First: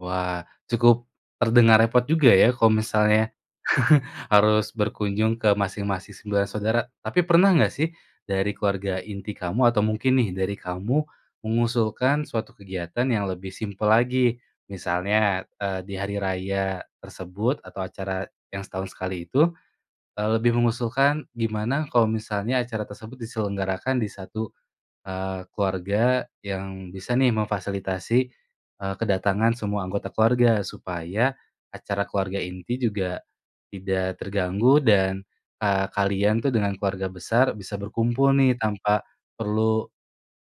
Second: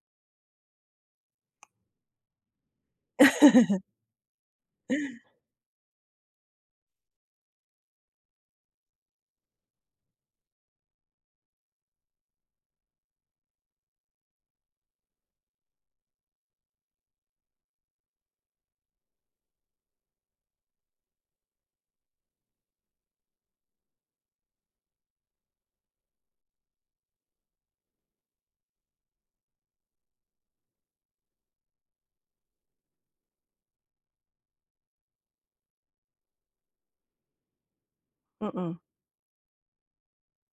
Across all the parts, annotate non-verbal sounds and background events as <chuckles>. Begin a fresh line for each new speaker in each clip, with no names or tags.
Wah cukup, terdengar repot juga ya kalau misalnya,
<chuckles>
<chuckles> harus berkunjung ke masing-masing 9 saudara. Tapi pernah gak sih dari keluarga inti kamu atau mungkin nih dari kamu mengusulkan suatu kegiatan yang lebih simpel lagi misalnya, eee, di hari raya tersebut atau acara yang setahun sekali itu, eee, lebih mengusulkan gimana kalau misalnya acara tersebut diselenggarakan di 1, eee, keluarga yang bisa nih memfasilitasi, eee, kedatangan semua anggota keluarga, supaya acara keluarga inti juga tidak terganggu dan, eee, kalian tuh dengan keluarga besar bisa berkumpul nih
Mhm.
tanpa perlu,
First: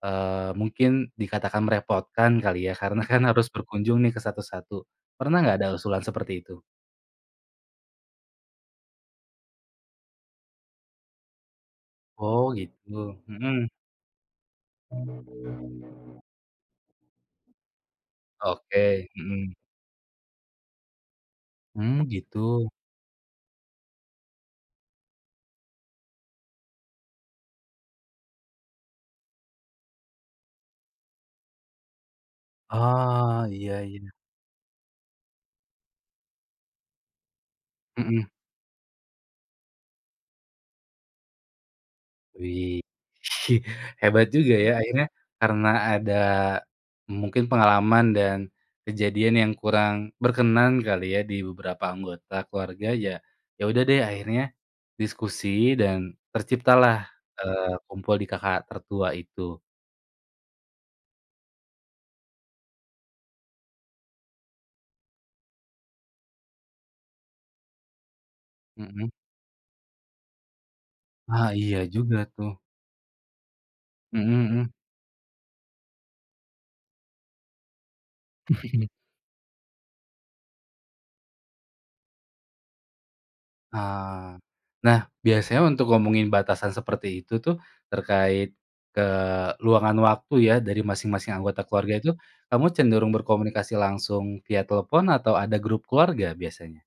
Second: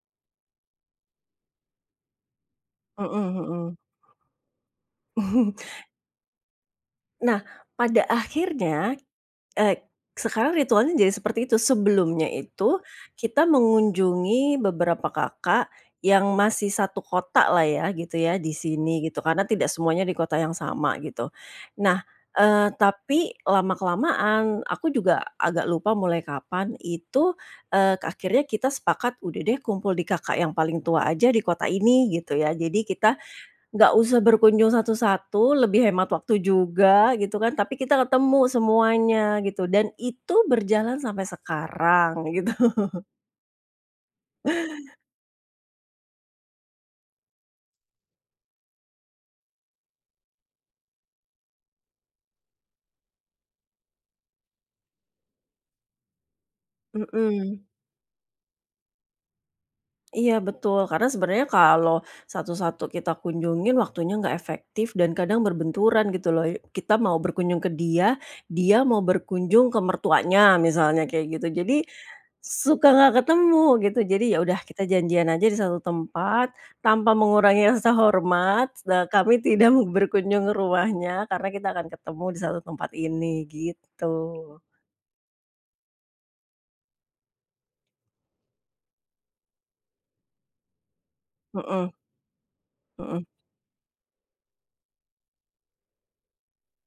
eee, mungkin dikatakan merepotkan kali ya. Karena kan
Mhm
harus
mhm.
berkunjung nih ke satu-satu, pernah nggak ada
<chuckles>
usulan seperti itu?
Nah, pada akhirnya, eee, sekarang ritualnya jadi seperti itu sebelumnya
Oh,
itu
gitu,
kita
mhm.
mengunjungi beberapa kakak yang masih satu kotalah ya, gitu ya di sini
Oke,
gitu karena
mhm.
tidak semuanya di kota yang sama gitu.
Mmm,
Nah,
gitu.
eee, tapi lama kelamaan aku juga agak lupa mulai kapan itu, eee, akhirnya kita sepakat udah deh kumpul di kakak yang paling tua aja di kota ini gitu ya, jadi kita
Ah, iya
gak
iya.
usah berkunjung satu-satu lebih hemat waktu juga gitu kan, tapi kita
Mhm.
ketemu semuanya gitu dan itu berjalan sampai sekarang gitu.
Wih. <laughs> Hebat juga ya akhirnya karena ada mungkin pengalaman dan kejadian yang kurang berkenan kali ya di beberapa anggota keluarga ya, yaudah deh akhirnya diskusi dan terciptalah,
Mhm.
eee, kumpul di kakak tertua itu.
Iya betul, karena sebenernya kalau satu-satu kita kunjungi waktunya gak efektif dan kadang berbenturan gitu loh, kita mau berkunjung ke dia, dia mau
Mhm.
berkunjung ke mertuanya misalnya kayak gitu
Ah,
jadi
iya juga tuh.
suka gak ketemu gitu. Jadi
Mhm
yaudah
mhm.
kita janjian aja di satu tempat tanpa mengurangi rasa hormat
<chuckles>
kami tidak berkunjung ke rumahnya karena kita akan ketemu di satu tempat ini gitu.
Ah, nah biasanya untuk ngomongin batasan seperti itu tuh terkait keluangan waktu ya dari masing-masing anggota
Mhm.
keluarga itu, kamu cenderung
Mhm.
berkomunikasi langsung via telepon atau ada grup keluarga biasanya?